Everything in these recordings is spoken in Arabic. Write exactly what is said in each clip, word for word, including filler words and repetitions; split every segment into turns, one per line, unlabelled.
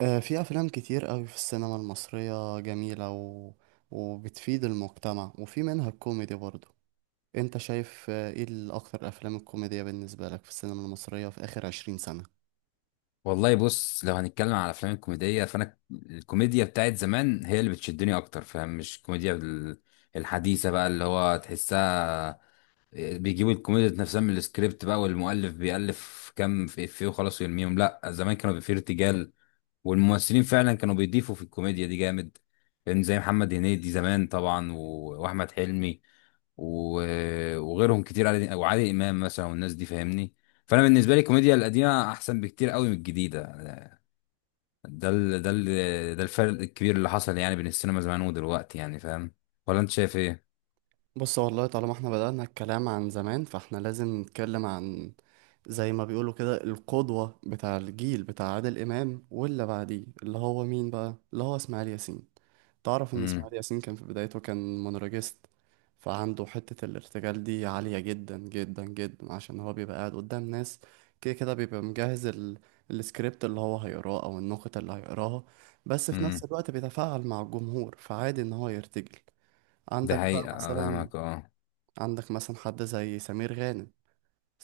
آه، في أفلام كتير قوي في السينما المصرية جميلة و... وبتفيد المجتمع، وفي منها الكوميدي برضو. أنت شايف آه، إيه الأكتر أفلام الكوميدية بالنسبة لك في السينما المصرية في آخر عشرين سنة؟
والله بص، لو هنتكلم على الافلام الكوميديه فانا الكوميديا بتاعت زمان هي اللي بتشدني اكتر. فاهم؟ مش الكوميديا ال- الحديثه بقى اللي هو تحسها بيجيبوا الكوميديا نفسها من السكريبت بقى، والمؤلف بيألف كام في افيه وخلاص ويرميهم. لا، زمان كانوا بيبقى فيه ارتجال، والممثلين فعلا كانوا بيضيفوا في الكوميديا دي جامد. فاهم؟ زي محمد هنيدي زمان طبعا، و- واحمد حلمي، و- وغيرهم كتير. عادل- وعادل امام مثلا، والناس دي فاهمني. فانا بالنسبه لي الكوميديا القديمه احسن بكتير قوي من الجديده. ده ال... ده ال... ده الفرق الكبير اللي حصل يعني بين السينما زمان ودلوقتي. يعني فاهم؟ ولا انت شايف ايه؟
بص والله، طالما احنا بدأنا الكلام عن زمان فاحنا لازم نتكلم عن زي ما بيقولوا كده، القدوة بتاع الجيل بتاع عادل إمام واللي بعديه اللي هو مين بقى؟ اللي هو إسماعيل ياسين. تعرف ان
امم
اسماعيل ياسين كان في بدايته كان مونولوجيست، فعنده حتة الارتجال دي عالية جدا جدا جدا، عشان هو بيبقى قاعد قدام ناس. كده كده بيبقى مجهز ال... السكريبت اللي هو هيقراه او النقطة اللي هيقراها، بس في نفس
امم
الوقت بيتفاعل مع الجمهور، فعادي ان هو يرتجل.
ده
عندك بقى
حقيقة
مثلا،
فاهمك اه.
عندك مثلا حد زي سمير غانم.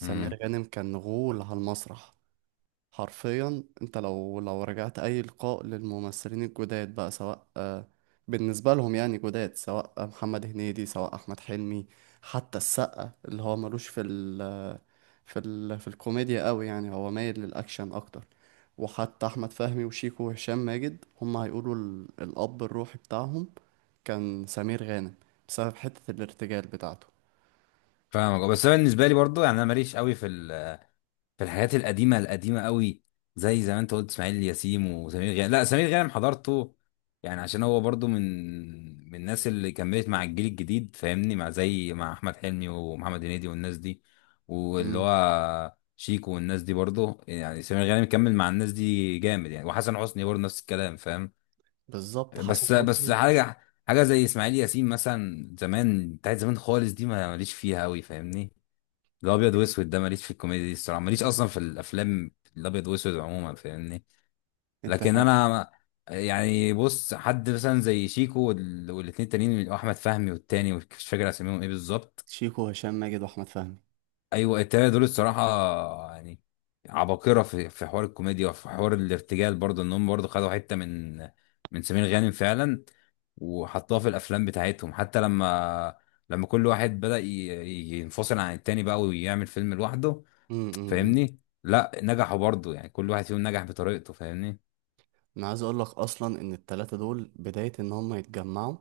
امم
غانم كان غول على المسرح. حرفيا انت لو لو رجعت اي لقاء للممثلين الجداد بقى، سواء آه، بالنسبه لهم يعني جداد، سواء محمد هنيدي سواء احمد حلمي، حتى السقا اللي هو ملوش في ال في ال في الكوميديا قوي، يعني هو مايل للاكشن اكتر. وحتى احمد فهمي وشيكو وهشام ماجد هم هيقولوا ال- الاب الروحي بتاعهم كان سمير غانم، بسبب حته الارتجال بتاعته.
فاهمك آه. بس انا بالنسبة لي برضو، يعني انا ماليش قوي في ال... في الحاجات القديمه القديمه قوي. زي زي ما انت قلت اسماعيل ياسين وسمير غانم، لا سمير غانم حضرته يعني، عشان هو برضو من من الناس اللي كملت مع الجيل الجديد. فاهمني؟ مع زي مع احمد حلمي ومحمد هنيدي والناس دي، واللي
امم،
هو شيكو والناس دي برضو يعني سمير غانم كمل مع الناس دي جامد يعني، وحسن حسني برضه نفس الكلام. فاهم؟
بالظبط، حسن
بس بس
حسني.
حاجه، حاجه زي اسماعيل ياسين مثلا زمان بتاعت زمان خالص دي ما ماليش فيها قوي. فاهمني؟ الابيض واسود ده ماليش في الكوميديا دي الصراحه، ماليش اصلا في الافلام الابيض واسود عموما. فاهمني؟
انت،
لكن انا يعني بص، حد مثلا زي شيكو وال- والاتنين التانيين احمد فهمي والتاني مش فاكر اساميهم ايه بالظبط.
شيكو وهشام ماجد واحمد فهمي.
ايوه، التلاته دول الصراحه يعني عباقره في في حوار الكوميديا وفي حوار الارتجال برضه، ان هم برضه خدوا حته من من سمير غانم فعلا، وحطوها في الافلام بتاعتهم. حتى لما لما كل واحد بدأ ي- ي- ينفصل عن التاني بقى ويعمل فيلم لوحده.
امم أمم.
فاهمني؟ لا، نجحوا برضه، يعني كل واحد فيهم نجح بطريقته. فاهمني؟
انا عايز اقول لك اصلا ان التلاتة دول بداية ان هم يتجمعوا،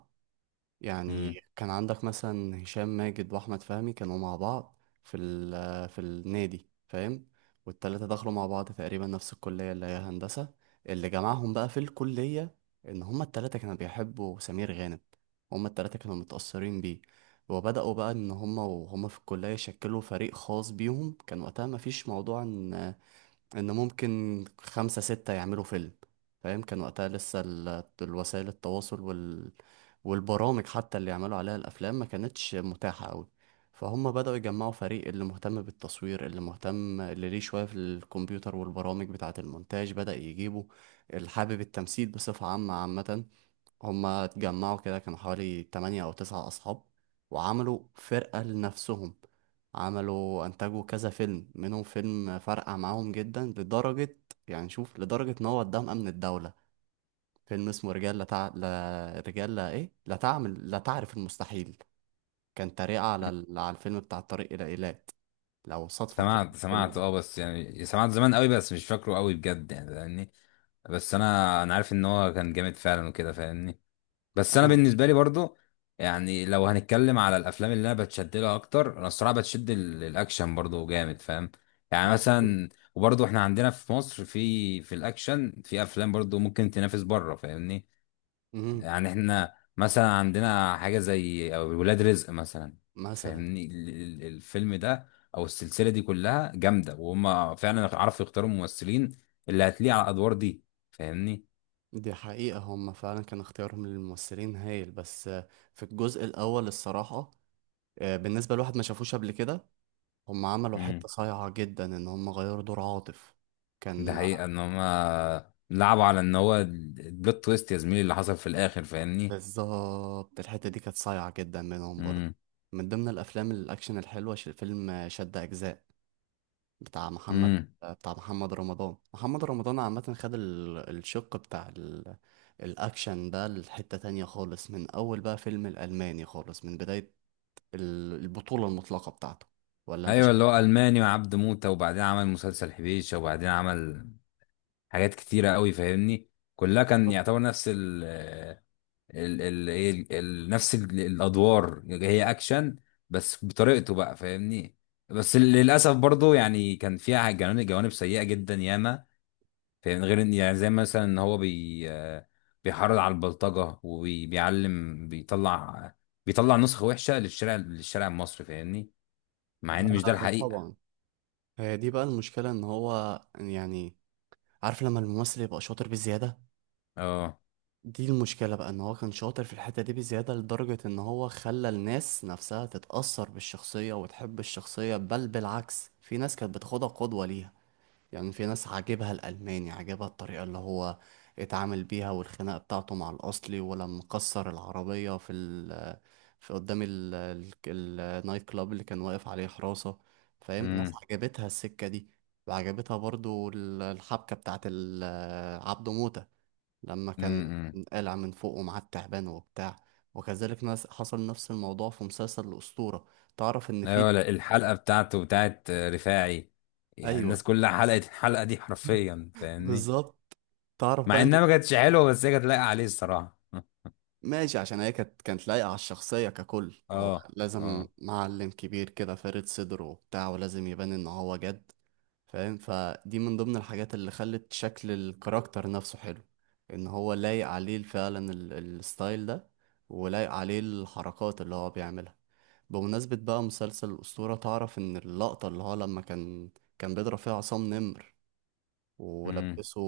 يعني
امم
كان عندك مثلا هشام ماجد واحمد فهمي كانوا مع بعض في ال في النادي، فاهم؟ والتلاتة دخلوا مع بعض تقريبا نفس الكلية اللي هي هندسة. اللي جمعهم بقى في الكلية ان هم التلاتة كانوا بيحبوا سمير غانم، هم التلاتة كانوا متأثرين بيه، وبدأوا بقى ان هم وهم في الكلية يشكلوا فريق خاص بيهم. كان وقتها مفيش موضوع ان ان ممكن خمسة ستة يعملوا فيلم، فاهم؟ كان وقتها لسه ال- الوسائل التواصل وال... والبرامج حتى اللي يعملوا عليها الافلام ما كانتش متاحة قوي. فهم بدأوا يجمعوا فريق، اللي مهتم بالتصوير، اللي مهتم، اللي ليه شوية في الكمبيوتر والبرامج بتاعة المونتاج بدأ يجيبه، اللي حابب التمثيل بصفة عامة عامة. هما اتجمعوا كده كانوا حوالي تمانية أو تسعة أصحاب، وعملوا فرقة لنفسهم. عملوا، أنتجوا كذا فيلم، منهم فيلم فرقع معاهم جدا لدرجة، يعني شوف، لدرجة إن هو قدام أمن الدولة. فيلم اسمه رجال لا تع... لا رجال لا إيه لا تعمل لا تعرف المستحيل. كان تريقة على ال... على الفيلم بتاع الطريق إلى إيلات. لو صدفة كده،
سمعت
الفيلم
سمعت
ده.
اه، بس يعني سمعت زمان قوي بس مش فاكره قوي بجد يعني. فاهمني؟ بس انا انا عارف ان هو كان جامد فعلا وكده. فاهمني؟ بس انا
أيوه.
بالنسبه لي برضو يعني، لو هنتكلم على الافلام اللي انا بتشد لها اكتر، انا الصراحه بتشد ال- الاكشن برضو جامد. فاهم؟ يعني
جميل.
مثلا وبرضو احنا عندنا في مصر في في الاكشن في افلام برضو ممكن تنافس بره. فاهمني؟
مم.
يعني احنا مثلا عندنا حاجة زي أو ولاد رزق مثلا.
مثلا.
فاهمني؟ ال- ال- الفيلم ده او السلسلة دي كلها جامدة، وهم فعلا عرفوا يختاروا الممثلين اللي هتليق على الادوار دي. فاهمني؟
دي حقيقة هم فعلا كان اختيارهم للممثلين هايل، بس آه، في الجزء الأول الصراحة، آه، بالنسبة لواحد ما شافوش قبل كده، هم عملوا
امم
حتة صايعة جدا إن هم غيروا دور عاطف.
ده
كان،
حقيقة ان هم لعبوا على ان هو البلوت تويست يا زميلي اللي حصل في الاخر. فاهمني؟
بالظبط الحتة دي كانت صايعة جدا منهم برضه.
امم.
من ضمن الأفلام الأكشن الحلوة ش- فيلم آه، شد أجزاء بتاع محمد،
امم.
آه، بتاع محمد رمضان. محمد رمضان عامة خد ال- الشق بتاع ال... الأكشن ده لحتة تانية خالص، من أول بقى فيلم الألماني، خالص من بداية ال- البطولة المطلقة بتاعته. ولا انت
ايوه، اللي
شايف
هو
ايه؟
الماني وعبد موتة، وبعدين عمل مسلسل حبيشة، وبعدين عمل حاجات كتيرة قوي. فاهمني؟ كلها كان
بالظبط.
يعتبر نفس ال ال ايه ال ال- نفس ال- الادوار، هي اكشن بس بطريقته بقى. فاهمني؟ بس للاسف برضو يعني كان فيها جوانب جوانب سيئه جدا ياما. فاهمني؟ غير ان يعني زي مثلا ان هو بي آه، بيحرض على البلطجه وبيعلم، بيطلع بيطلع نسخه وحشه للشارع، للشارع المصري. فاهمني؟ مع ان مش ده
ده
الحقيقه.
طبعا، هي دي بقى المشكلة ان هو، يعني، عارف لما الممثل يبقى شاطر بزيادة؟
اه.
دي المشكلة بقى، ان هو كان شاطر في الحتة دي بزيادة لدرجة ان هو خلى الناس نفسها تتأثر بالشخصية وتحب الشخصية، بل بالعكس في ناس كانت بتاخدها قدوة ليها. يعني في ناس عاجبها الألماني، عاجبها الطريقة اللي هو اتعامل بيها والخناقة بتاعته مع الأصلي، ولما كسر العربية في ال، في قدام ال- ال- النايت كلاب اللي كان واقف عليه حراسة. فاهم؟ ناس
امم.
عجبتها السكة دي، وعجبتها برضو ال- الحبكة بتاعت ال- عبده موتة لما كان
امم.
قلع من فوقه مع التعبان وبتاع. وكذلك ناس، حصل نفس الموضوع في مسلسل الأسطورة. تعرف إن في،
ايوه، لا، الحلقه بتاعته بتاعت آه، رفاعي، يعني
أيوه،
الناس كلها حلقت الحلقه دي حرفيا. فاهمني؟
بالظبط. تعرف
مع
بقى،
انها ما كانتش حلوه بس هي كانت لايقه عليه الصراحه.
ماشي، عشان هي كانت، كانت لايقة على الشخصية. ككل هو
اه.
لازم
اه.
معلم كبير كده فارد صدره وبتاع، ولازم يبان ان هو جد. فاهم؟ فدي من ضمن الحاجات اللي خلت شكل الكاركتر نفسه حلو، ان هو لايق عليه فعلا ال- الستايل ده، ولايق عليه الحركات اللي هو بيعملها. بمناسبة بقى مسلسل الأسطورة، تعرف ان اللقطة اللي هو لما كان كان بيضرب فيها عصام نمر
امم
ولبسه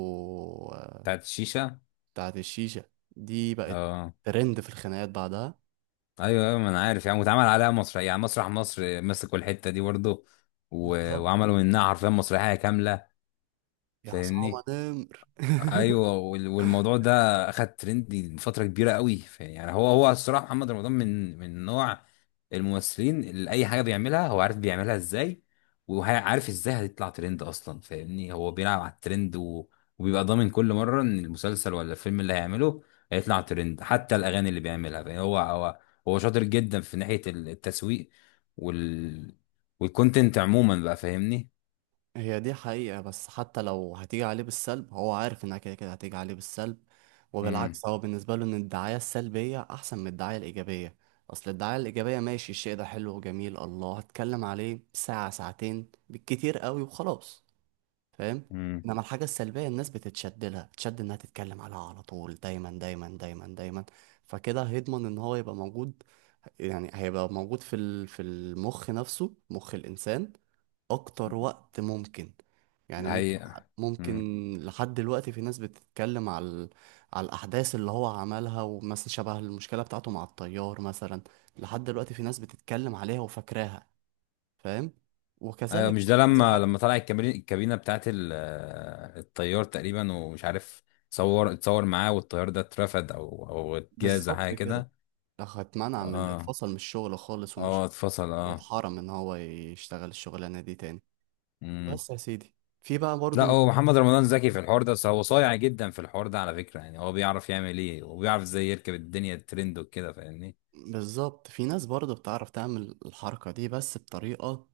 بتاعت الشيشه.
بتاعة الشيشة، دي بقت
اه.
ترند في الخناقات بعدها.
ايوه ايوه، ما انا عارف يعني، واتعمل عليها مسرح يعني مسرح مصر مسكوا الحته دي برضه، و...
بالظبط.
وعملوا منها حرفيا مسرحيه كامله.
يا عصام
فاهمني؟
نمر
ايوه، وال- والموضوع ده اخد ترند لفتره كبيره قوي. ف- يعني هو هو الصراحه محمد رمضان من من نوع الممثلين اللي اي حاجه بيعملها هو عارف بيعملها ازاي، وعارف ازاي هتطلع ترند اصلا. فاهمني؟ هو بيلعب على الترند و... وبيبقى ضامن كل مره ان المسلسل ولا الفيلم اللي هيعمله هيطلع ترند، حتى الاغاني اللي بيعملها. فاهم؟ هو هو هو شاطر جدا في ناحيه التسويق وال والكونتنت عموما بقى. فاهمني؟
هي دي حقيقة، بس حتى لو هتيجي عليه بالسلب، هو عارف انها كده كده هتيجي عليه بالسلب،
امم
وبالعكس هو بالنسبة له ان الدعاية السلبية احسن من الدعاية الايجابية. اصل الدعاية الايجابية، ماشي الشيء ده حلو وجميل، الله، هتكلم عليه ساعة ساعتين بالكتير قوي وخلاص. فاهم؟
امم
انما الحاجة السلبية الناس بتتشد لها، تشد انها تتكلم عليها على طول دايما دايما دايما دايما، فكده هيضمن ان هو يبقى موجود. يعني هيبقى موجود في ال- في المخ نفسه، مخ الإنسان، أكتر وقت ممكن. يعني
ده
ممكن،
حقيقه.
ممكن
امم.
لحد دلوقتي في ناس بتتكلم على ال- على الأحداث اللي هو عملها، ومثلا شبه المشكلة بتاعته مع الطيار مثلا. لحد دلوقتي في ناس بتتكلم عليها وفاكراها. فاهم؟
ايوه،
وكذلك،
مش ده
كذا
لما
حاجة.
لما طلع الكابري- الكابينه بتاعت ال- آه، الطيار تقريبا، ومش عارف اتصور اتصور معاه، والطيار ده اترفد او او اتجاز حاجه
بالظبط كده.
كده.
لو هتمنع، من
اه.
اتفصل من الشغل خالص
اه،
ومش،
اتفصل اه.
واتحرم ان هو يشتغل الشغلانة دي تاني.
امم
بس يا سيدي، في بقى
لا،
برضه،
هو محمد رمضان ذكي في الحوار ده، بس هو صايع جدا في الحوار ده على فكره، يعني هو بيعرف يعمل ايه وبيعرف ازاي يركب الدنيا الترند وكده. فاهمني؟
بالظبط، في ناس برضه بتعرف تعمل الحركة دي بس بطريقة،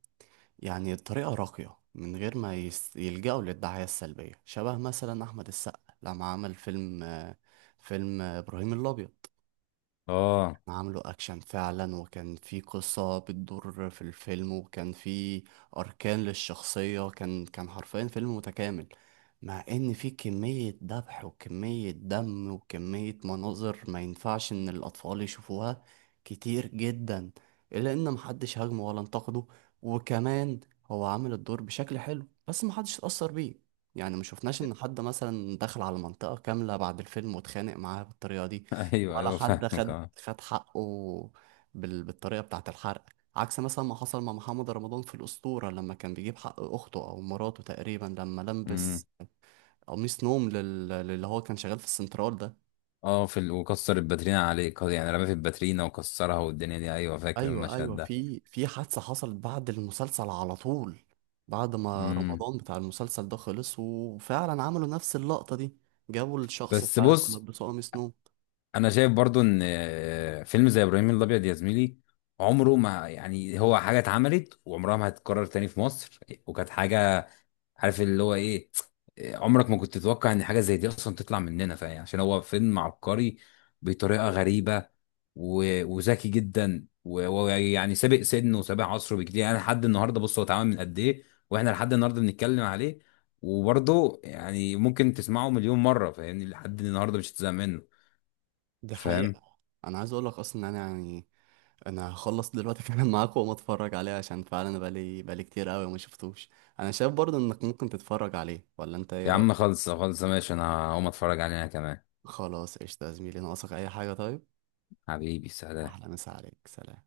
يعني طريقة راقية، من غير ما يس- يلجأوا للدعاية السلبية. شبه مثلا أحمد السقا لما عمل فيلم آه، فيلم آه، إبراهيم الأبيض.
اه.
عامله اكشن فعلا، وكان في قصة بتدور في الفيلم، وكان في اركان للشخصية. كان كان حرفيا فيلم متكامل، مع ان في كمية ذبح وكمية دم وكمية مناظر ما ينفعش ان الاطفال يشوفوها كتير جدا، الا ان محدش هاجمه ولا انتقده. وكمان هو عامل الدور بشكل حلو، بس محدش اتأثر بيه، يعني ما شفناش ان حد مثلا دخل على منطقة كاملة بعد الفيلم واتخانق معاها بالطريقة دي،
ايوه
ولا
ايوه
حد
فاهمك
خد
اه.
خد حقه بال... بالطريقة بتاعة الحرق. عكس مثلا ما حصل مع محمد رمضان في الأسطورة، لما كان بيجيب حق أخته أو مراته تقريبا، لما
امم.
لبس قميص نوم لل... للي هو كان شغال في السنترال ده.
اه، في ال... وكسر الباترينا عليه، يعني رمى في الباترينا وكسرها والدنيا دي. ايوه، فاكر
أيوة
المشهد
أيوة،
ده.
في في حادثة حصلت بعد المسلسل على طول، بعد ما
امم
رمضان بتاع المسلسل ده خلص، وفعلا عملوا نفس اللقطة دي، جابوا الشخص
بس
فعلا
بص،
ولبسوه قميص نوم.
انا شايف برضو ان آه، فيلم زي ابراهيم الابيض يا زميلي عمره ما، يعني هو حاجه اتعملت وعمرها ما هتتكرر تاني في مصر. وكانت حاجه، عارف اللي هو ايه، آه، عمرك ما كنت تتوقع ان حاجه زي دي اصلا تطلع مننا. فاهم؟ عشان هو فيلم عبقري بطريقه غريبه، و- وذكي جدا، و- ويعني سابق سنه وسابق عصره بكتير. يعني لحد النهارده بص هو اتعمل من قد ايه، واحنا لحد النهارده بنتكلم عليه. وبرضه يعني ممكن تسمعه مليون مره، فاهمني؟ لحد النهارده مش هتزهق منه.
دي
فاهم؟
حقيقة. أنا عايز أقول لك أصلا إن أنا، يعني، انا هخلص دلوقتي فعلا معاك وما اتفرج عليه، عشان فعلا انا بقالي بقالي كتير قوي وما شفتوش. انا شايف برضه انك ممكن تتفرج عليه، ولا انت ايه
يا عم
رايك؟
خلص خلص ماشي، انا هقوم اتفرج عليها كمان.
خلاص قشطه يا زميلي، ناقصك اي حاجه طيب؟
حبيبي، سلام.
احلى مسا عليك، سلام.